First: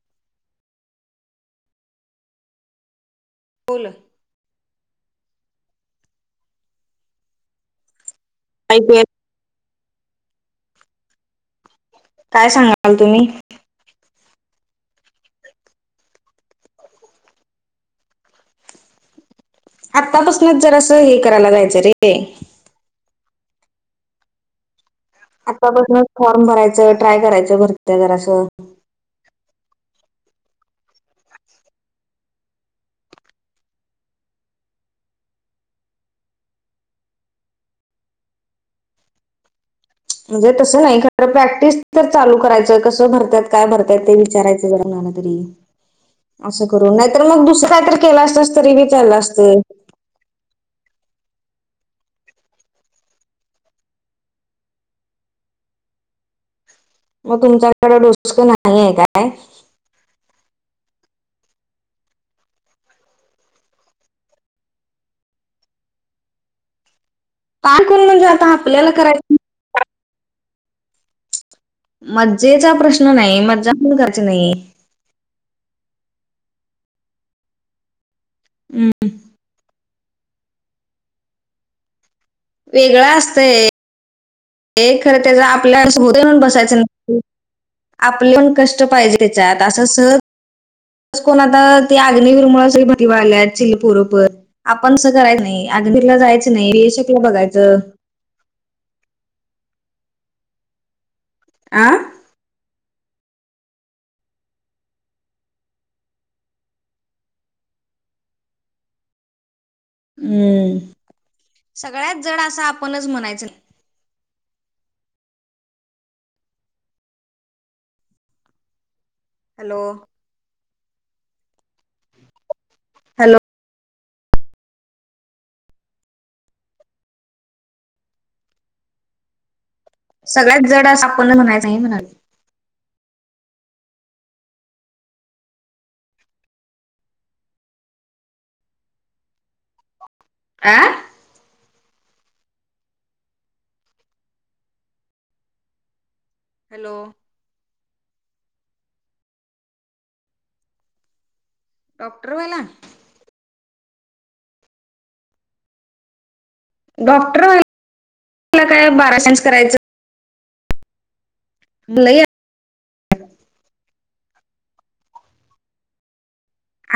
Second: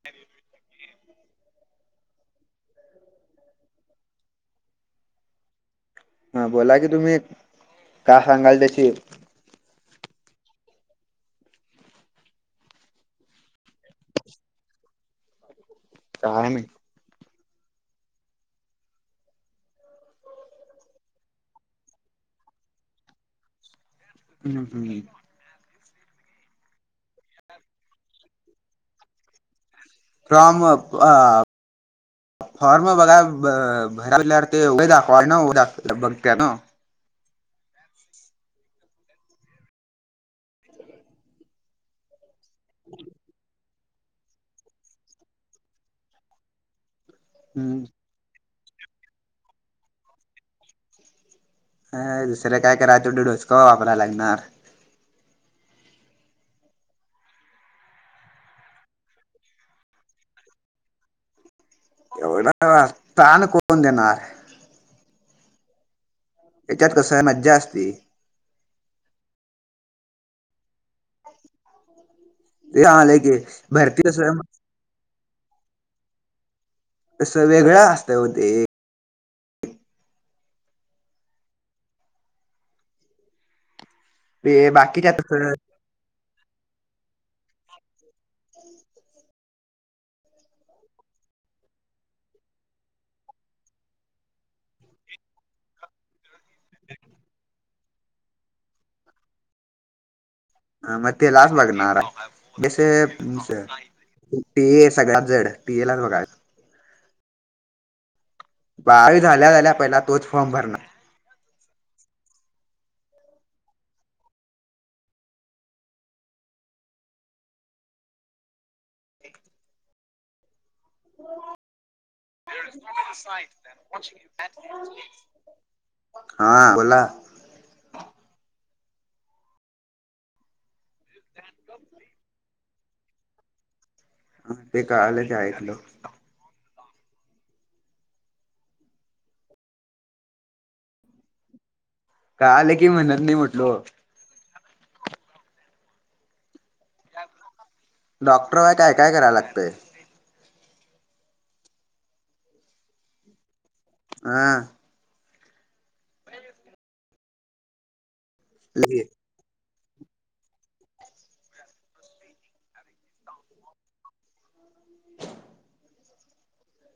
[inaudible] बोलं हा बोला की तुम्ही का सांगाल त्याची ऐकू काय सांगाल तुम्ही? काय नाही आत्तापासूनच जर असं हे करायला जायचं रे. हम्म हम्म. आत्तापसूनच फॉर्म भरायचं, ट्राय करायचं, घरत्या घराचं. फ्रॉमक आ फॉर्म बघा ब भरायला लाडते हो, उभे दाखवाय न दाख बघत्या नं. म्हणजे तसं नाही खरं प्रॅक्टिस तर चालू करायचं कसं भरत्यात. काय भरताय ते विचारायच जरा कुणाला तरी. अस करू नाही तर मग दुसर काय हम्म तर केला असतास तरी बी चाललं असतं. अ दुसरे काय कराय आता तू डोसकं वापराय लागणार. मग तुमच्याकडं डोसकं नाही आहे काय? एवढा स्थान कुठून देणार? हेच्यात कसं आहे मा ताण कोरायला म्हणजे आता आपल्याला करायचं. मजेच ते आलंय की भरती कस स्वय तसं वेगळं असतंय ओ ते. हम्म. वेगळं असतय ते हे बाकीच्या खर त्याचा कसं आपल्या [unintelligible] बसायचं हं आपलं पण कष्ट पाहिजे तेच्यात असं सहज कोण आता ते अग्नीवीरमुळ सगळी भरती व्हाय लागल्यात चिल पोर पण. आपण तसं करायच नाही. [unintelligible] जायचं नाही [unintelligible] बघायचं. हा मग तेलाचं आ बघणार हाय. [unintelligible] पीए लाच बघाय बारावी झाल्या झाल्या पहिला तोच फॉर्म हम्म भरणार. सगळ्यात जड असं आपणच म्हणायचं. हॅलो. हॅलो [unintelligible] हा बोला. सगळ्यात जड अस आपण म्हणायचं नाही म्हणालोय. हा ते काळालयं ते ऐकलो. आ? कळालं की म्हणत नाही म्हटलो. हॅलो. डॉक्टर व्हाय काय काय कराय लागतंय? डॉक्टर व्हायला? हा. डॉक्टर व्हायला काय लगे बारा [unintelligible] करायचं लय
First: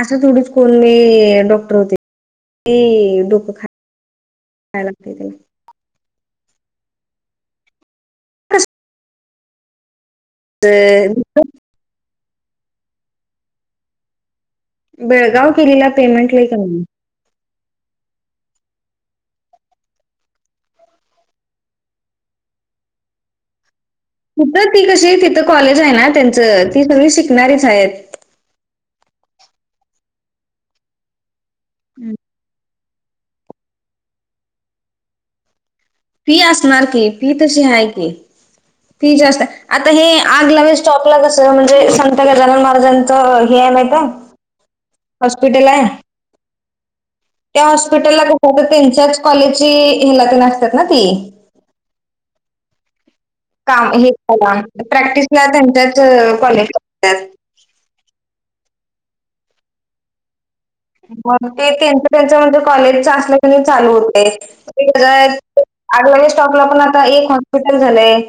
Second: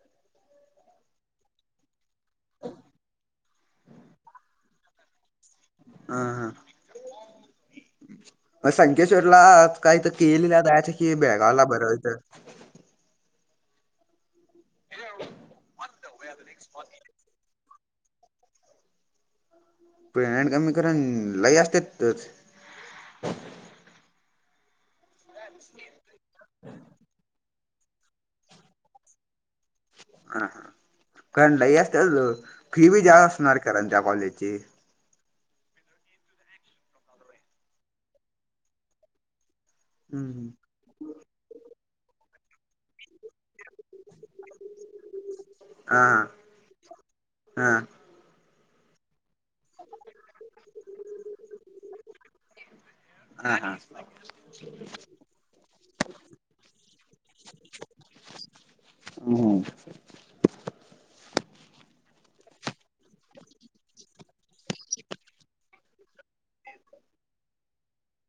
असं तेथवढच कोणी [unintelligible] डॉक्टर होते [unintelligible] डोकं खा काय लागते तेला हा, हा. मग संकेश्वरला काही तर केलेली [unintelligible] अ, बेळगावला बरं आहे तर बेळगाव केलीला पेमेंट लई कमी हाय. पेमेंट कमी करन लई असते तेच तिथ ती कशी तिथं कॉलेज आहे ना त्यांचं ती सगळी शिकणारीच आहेत. हा हा, कारण लई हम्म. असतच फी बी जास्त असणार कारण त्या कॉलेजची. फी असणार की, फी तशी आहे की. फी जास्त आता हे हम्म आग लावेस चॉकला कस म्हणजे संत गजानन महाराजांचं हे हाय माहीत हाय? हॉस्पिटल हाय. हा त्या हा हॉस्पिटलला कुठ ते त्यांच्याच कॉलेजची हेला पण असतात ना ती. हा हा काम हे करा प्रॅक्टिसला त्यांच्याच कॉलेज [unintelligible] हम्म. मग ते त्यांच त्यांच म्हणजे कॉलेज असलं की नई चालू होतंय. आगलावे स्टॉपला पण आता एक हॉस्पिटल झालंय.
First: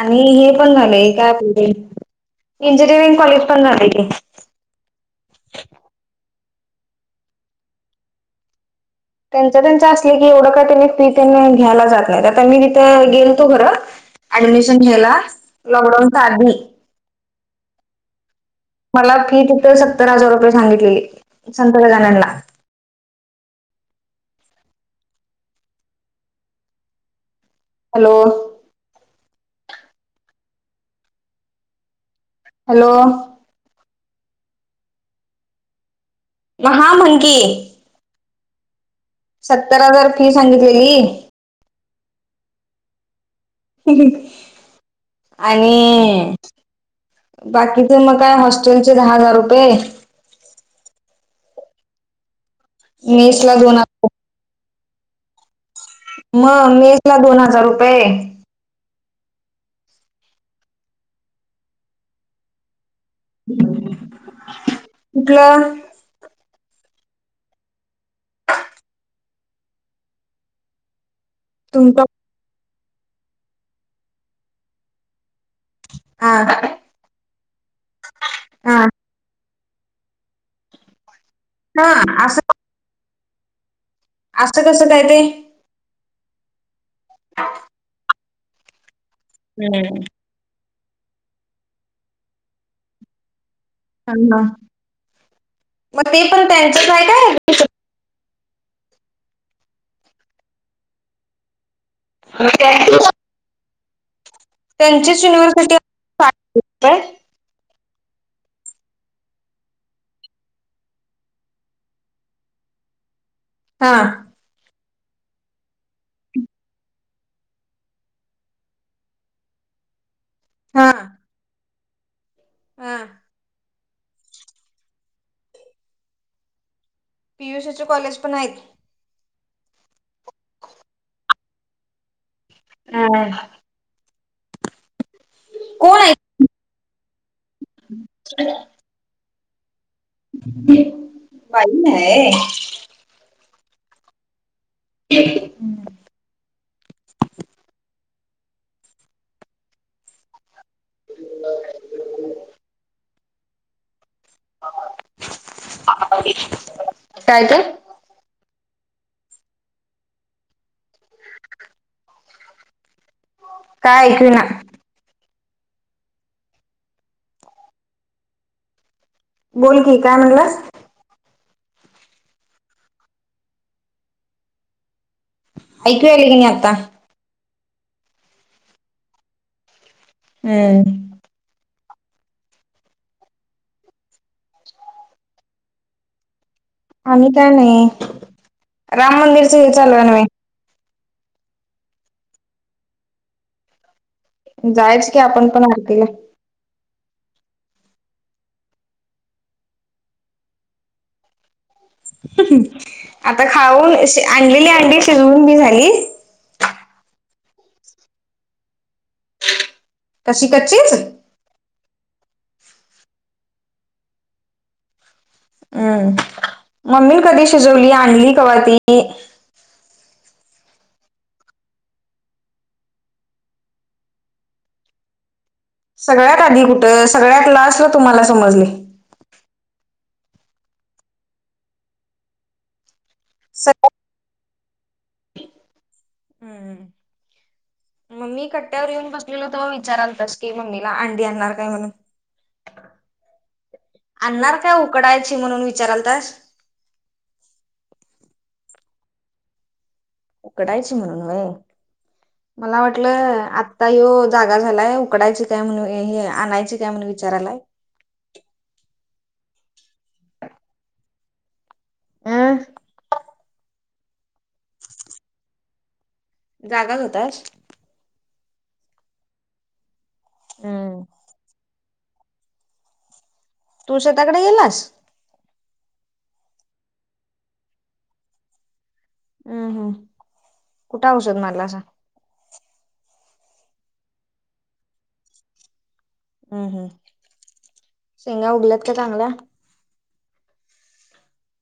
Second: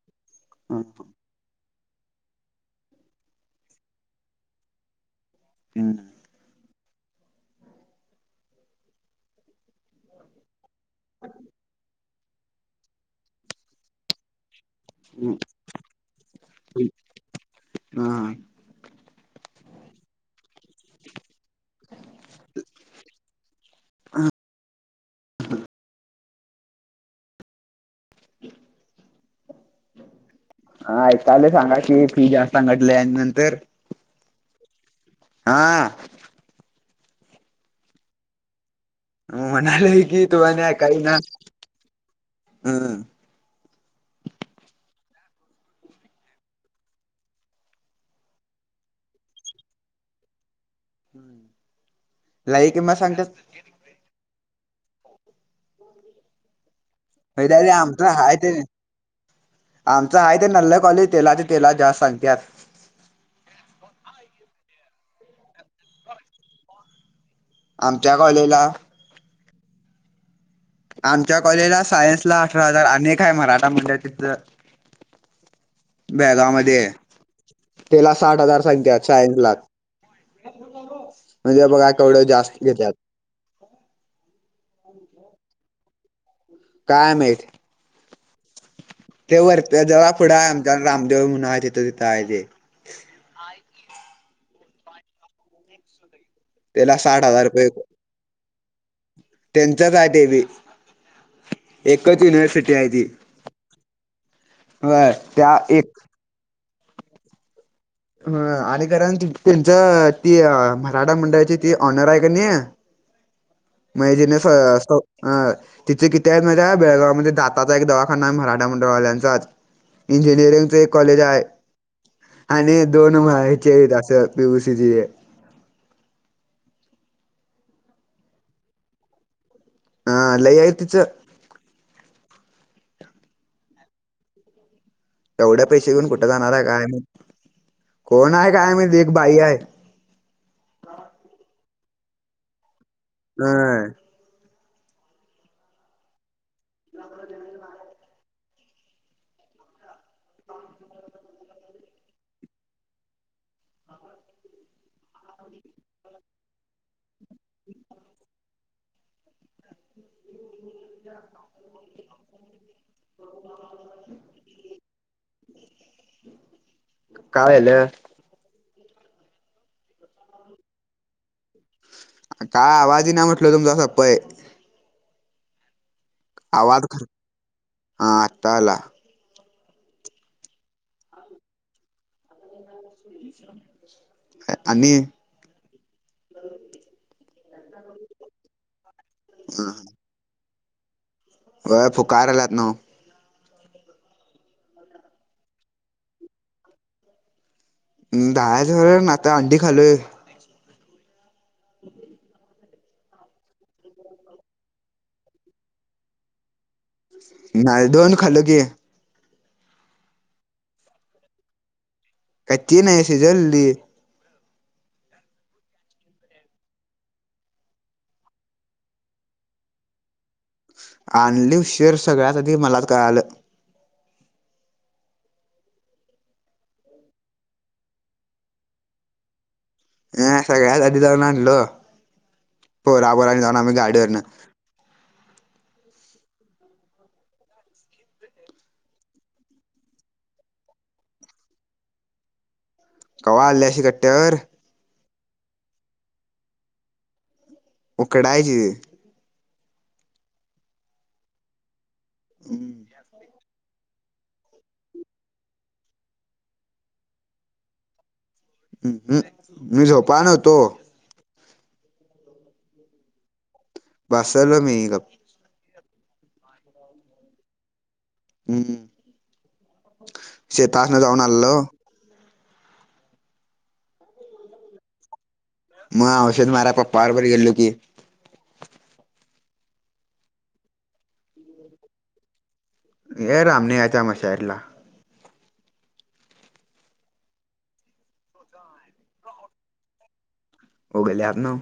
आणि हे पण झालंय काय आपलं ते, इंजिनिअरिंग कॉलेज पण झालंय की. हम्म. त्यांचा त्यांचा असलं की एवढं काय त्यांने फी त्यांने घ्यायला जात नाहीत आता मी तिथे गेलतो खरं ऍडमिशन घ्यायला लॉकडाऊनचा आदी हां मला फी तिथं सत्तर हजार रुपये सांगितली संत गजाननला. [unintelligible] हॅलो. [inaudible] हा ऐकायलोय सांगा की, फी जास्त हॅलो सांगितल्या आणि नंतर आं म हा म्हण की. सत्तर म्हणालेय हजार की फी तू आणि आहे काही ना सांगितलेली हां. आणि बाकी ते म काय हॉस्टेलचे दहा हजार रुपये. लाईक मेसला दोन मग मेसला दोन हजार अरे रुपये. आमचं हाय ते आमचं आहे ते नल्ला कॉलेज तेलाचे तेलात जास्त सांगत्यात. कुठलं आमच्या कॉलेजला. आमच्या कॉलेजला तुमचा सायन्सला अठरा हजार आणि एक आहे मराठा मंडळ तिथलं हा बेळगावमध्ये आहे, त्याला साठ हजार हा सांगत्यात चाळींस लाख. म्हणजे बघा हा काय केवढं असं जास्त घेत्यात. असं कसं काय ते. काय माहित? ते वरत्या हम्म देवा पुढं आहे आमच्या रामदेव म्हणून तिथं तिथं आहे तेे. थाम ना मग ते पण त्यांचच त्याला आहे साठ हजार काय. [unintelligible] त्यांचाच आहे ते बी. एकच युनिव्हर्सिटी आहे काय ती होय त्यांचीच त्या युनिव्हर्सिटी एक काय? हां आणि करण ती त्यांची ती अ मराठा मंडळाची ती ऑनर आहे क नी हा म हे ज्यांनी फळास्को अं तिथी किती आहे माझ्या बेळगाव मध्ये दाताचा एक दवाखाना आहे मराठा मंडळवाल्यांचाच. इंजिनिअरिंगचा हा एक कॉलेज आहे आणि हा दोन व्हायचे आहेत असं पीयूसीचे. पी यू शेचा कॉलेज पण आहेत. हा लई आहे तिथं. आय तेवढ्या पैशे घेऊन कुठे जाणार आहे काय माहित, कोण आहे काय माहित एक बाई आहे. बाई नाय [unintelligible] ती एकटी [unintelligible] [inaudible] काय ते [inaudible] काय ऐकवी ना. काय यालं? बोल की काय म्हणलास? काय आवाजही ना म्हटल तुमचां सप्पये. ऐकू आले की नाही आता आवाज खर हा आता आला. ऐ [inaudible] अ आणि आणि काय नई. राम मंदिरचे हे चालू हाय न्हवे व्हय फुकाराल्यात न्हव. जायच की आपण पण आरतीला. दहा जवळून आता अंडी खालोय. आता खाऊन इश आणलेले अंडी शिजवून बी झाली. नाय दोन खाल्लो की. कशी कच्चीच? कच्ची नाय शिजवली ती हम्म. मम्मी कधी शिजवली, आणली कव्हा ती? आणली उशीर सगळ्यात आधी मलाच कळालं. सगळ्यात आधी कुठं, सगळ्यात लास्टला तुम्हाला समजलंय. अ सगळ्यात आधी जाऊन आणलो. पोरांबरोबर जाऊन आम्ही गाडीवरनं. हम्म. मग मी कट्यावर येऊन बसलेलो तवा विचारालतास की मम्मीला अंडी आणणार काय म्हणून? कवा आल्याशी गट्यावर? का उकडायची म्हणून विचारालतास? उकडायची उकडायची म्हणून व्हय. मला हम्म वाटलं आत आता ह्यो जागा झालाय उकडायची काय म्हणे हे-हे आणायची काय म्हणून विचारालाय. ह हम् मी झोपाय नव्हतो. अं बसलो मी गप. जागाच होतास? हं शेतासन हम्म. जाऊन आलेलो. तू शेताकडे गेलेलास? मग औषध मारायला पप्पाबरोबर गेलेलो की. हं हम्म. कुठं औषध मारलासा? ये रामण्याचा मशारेला. हम्म, हम्म. शेंगा उगल्यात काय चांगल्या? उगल्यात नव्हं.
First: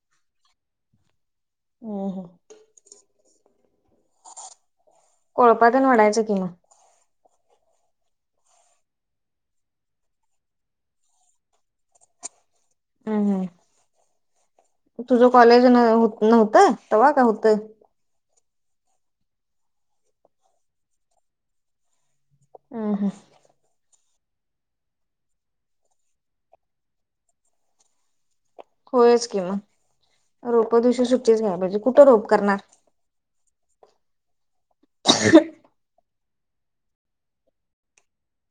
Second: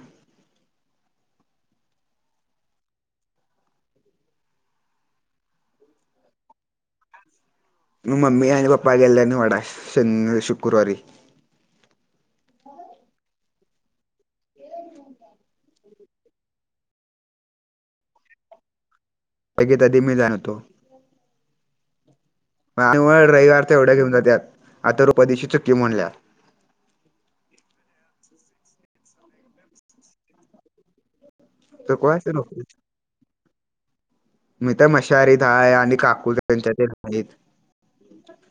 हम्म, हम्म. कोळपा तेन ओढायचं की मग. मी, मम्मी आणि पप्पा गेलेल्या नी वडाय शनी शुक्रवारी. हम्म, हम्म. तुझं कॉलेजन नव्हतं तव्हा, का हुत? [unintelligible] हम्म हम्म. आणि रविवार तेवढ घेऊन जात्यात आता रोपा दिवशी चकी मुडल्या. होयच की मग, रोपा दिवशी सुट्टीच घ्याय पाहिजे. तर कुठ कोणास रोप ठाऊक करणार? मी तर मशारीत हाये आणि काकू [unintelligible] हायीत.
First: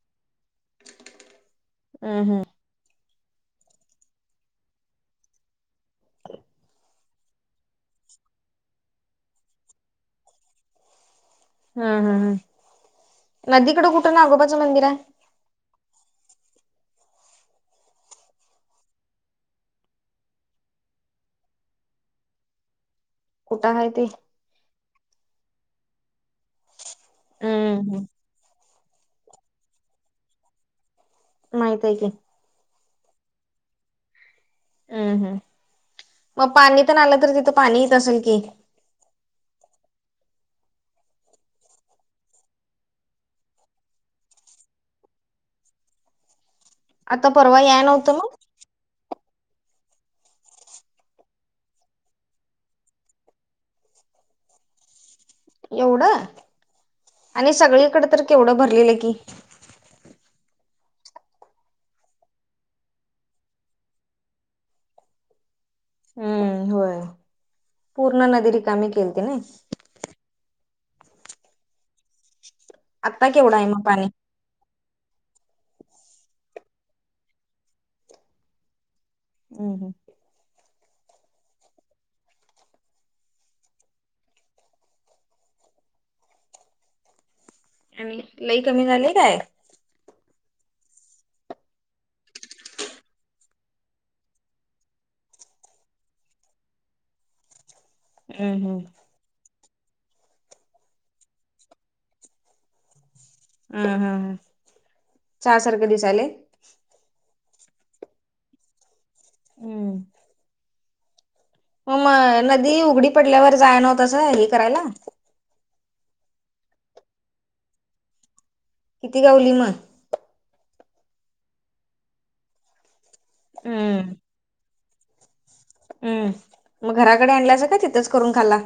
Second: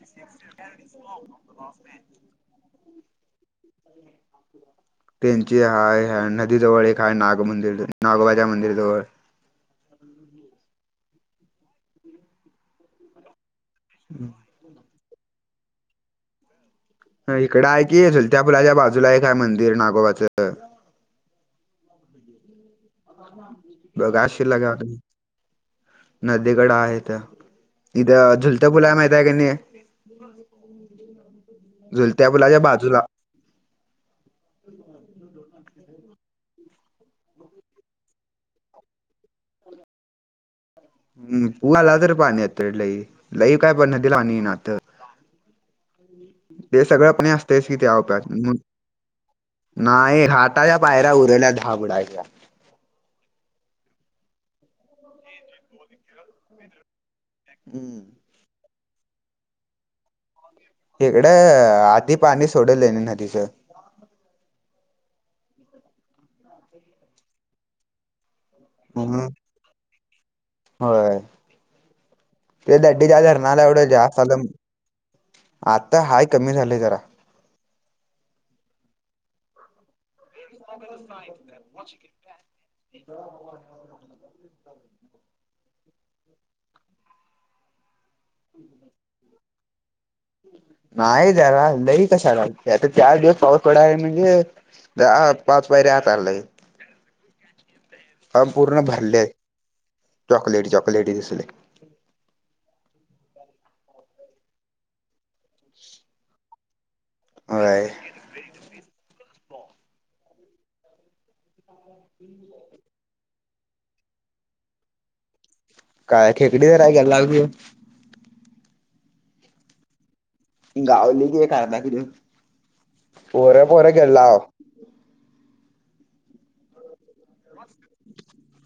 [unintelligible] हम्म, हम्म. त्यांची हाय. ह्या नदी जवळ एक हाय नाग मंदिर नागोबाच्या मंदिरजवळ. हम्म, हम्म, हम्म. नदीकडं कुठं नागोबाचं मंदिर आहे? हं इकडं आहे की झुलत्या पुलाच्या बाजूला एक आहे मंदिर नागोबाचं. कुठं आहे ते? बघ [unintelligible] नदीकड आहे. हम्म हम्म. इथं झुलत्या पुल हाय माहित आहे की नई? माहित आहे की झुलत्या पुलाच्या बाजूला. हम्म, हम्म. मग पाणी तेन आलं तर तिथं पाणी येत असलं की? हम्म. पुलाला तर पाणी येतय लई. लई काय पण नदीला पाणी ईना तर ते सगळं आता पणे परवा असतेस कि याय त्या नव्हतं उप्यात मग म नाही हाताच्या पायऱ्या उरल्या दहाबडायच्या. एवढं आणि सगळीकडे तर हम्म केवढं भरलेले की. इकडं आदी पाणी सोडवले न नदीचा. हम्म होय. पूर्ण नदी रिकामीे केलती म्हणून नाई? होय. त दड्डीच्या आता केवढं धरणाला आहे मग एवढं पाणी? जास्त आलम आता हायं कमी झालय जरा. हम्म, हम्म. [inaudible] आणली लई कमी झालीयं काय? नाय जरा लई कशाला आता चार दिवस पाऊस पडाला म्हणजे त्यात पाच पायऱ्या आता आणलय. पंप हम्म पूर्ण हम्म. भरले आहे चॉकलेटी चॉकलेटी दिसले. अ ह हा चहा सारखं दिसायलेय? व्हय हम्म. ओ मय नदी उघडी पडल्यावर जायनो तसं हे करायला. काय खेकडे वर आहे गेलाग बी आहे. किती गावली म? गावली की एखादा कीडं पोरं-पोरं हम्म गेल्लाव. उम मग घराकडे आणल्याचं का तिथंच करून खाल्ला?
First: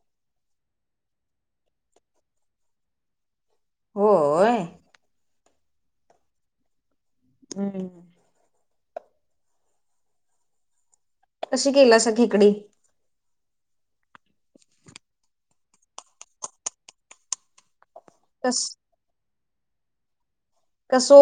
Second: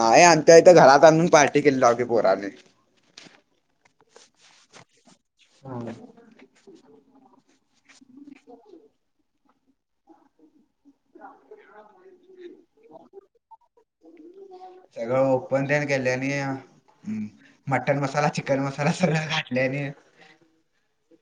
नाय आणत्यात इथं घरात आणून पार्टी केलो हो पोराने. होय. हां. हम्म. कशी केलं सघी इकडे? सगळं ओपन त्यानं केले आणि मटन मसाला कस चिकन मसाला सगळं घाटल्याने कसो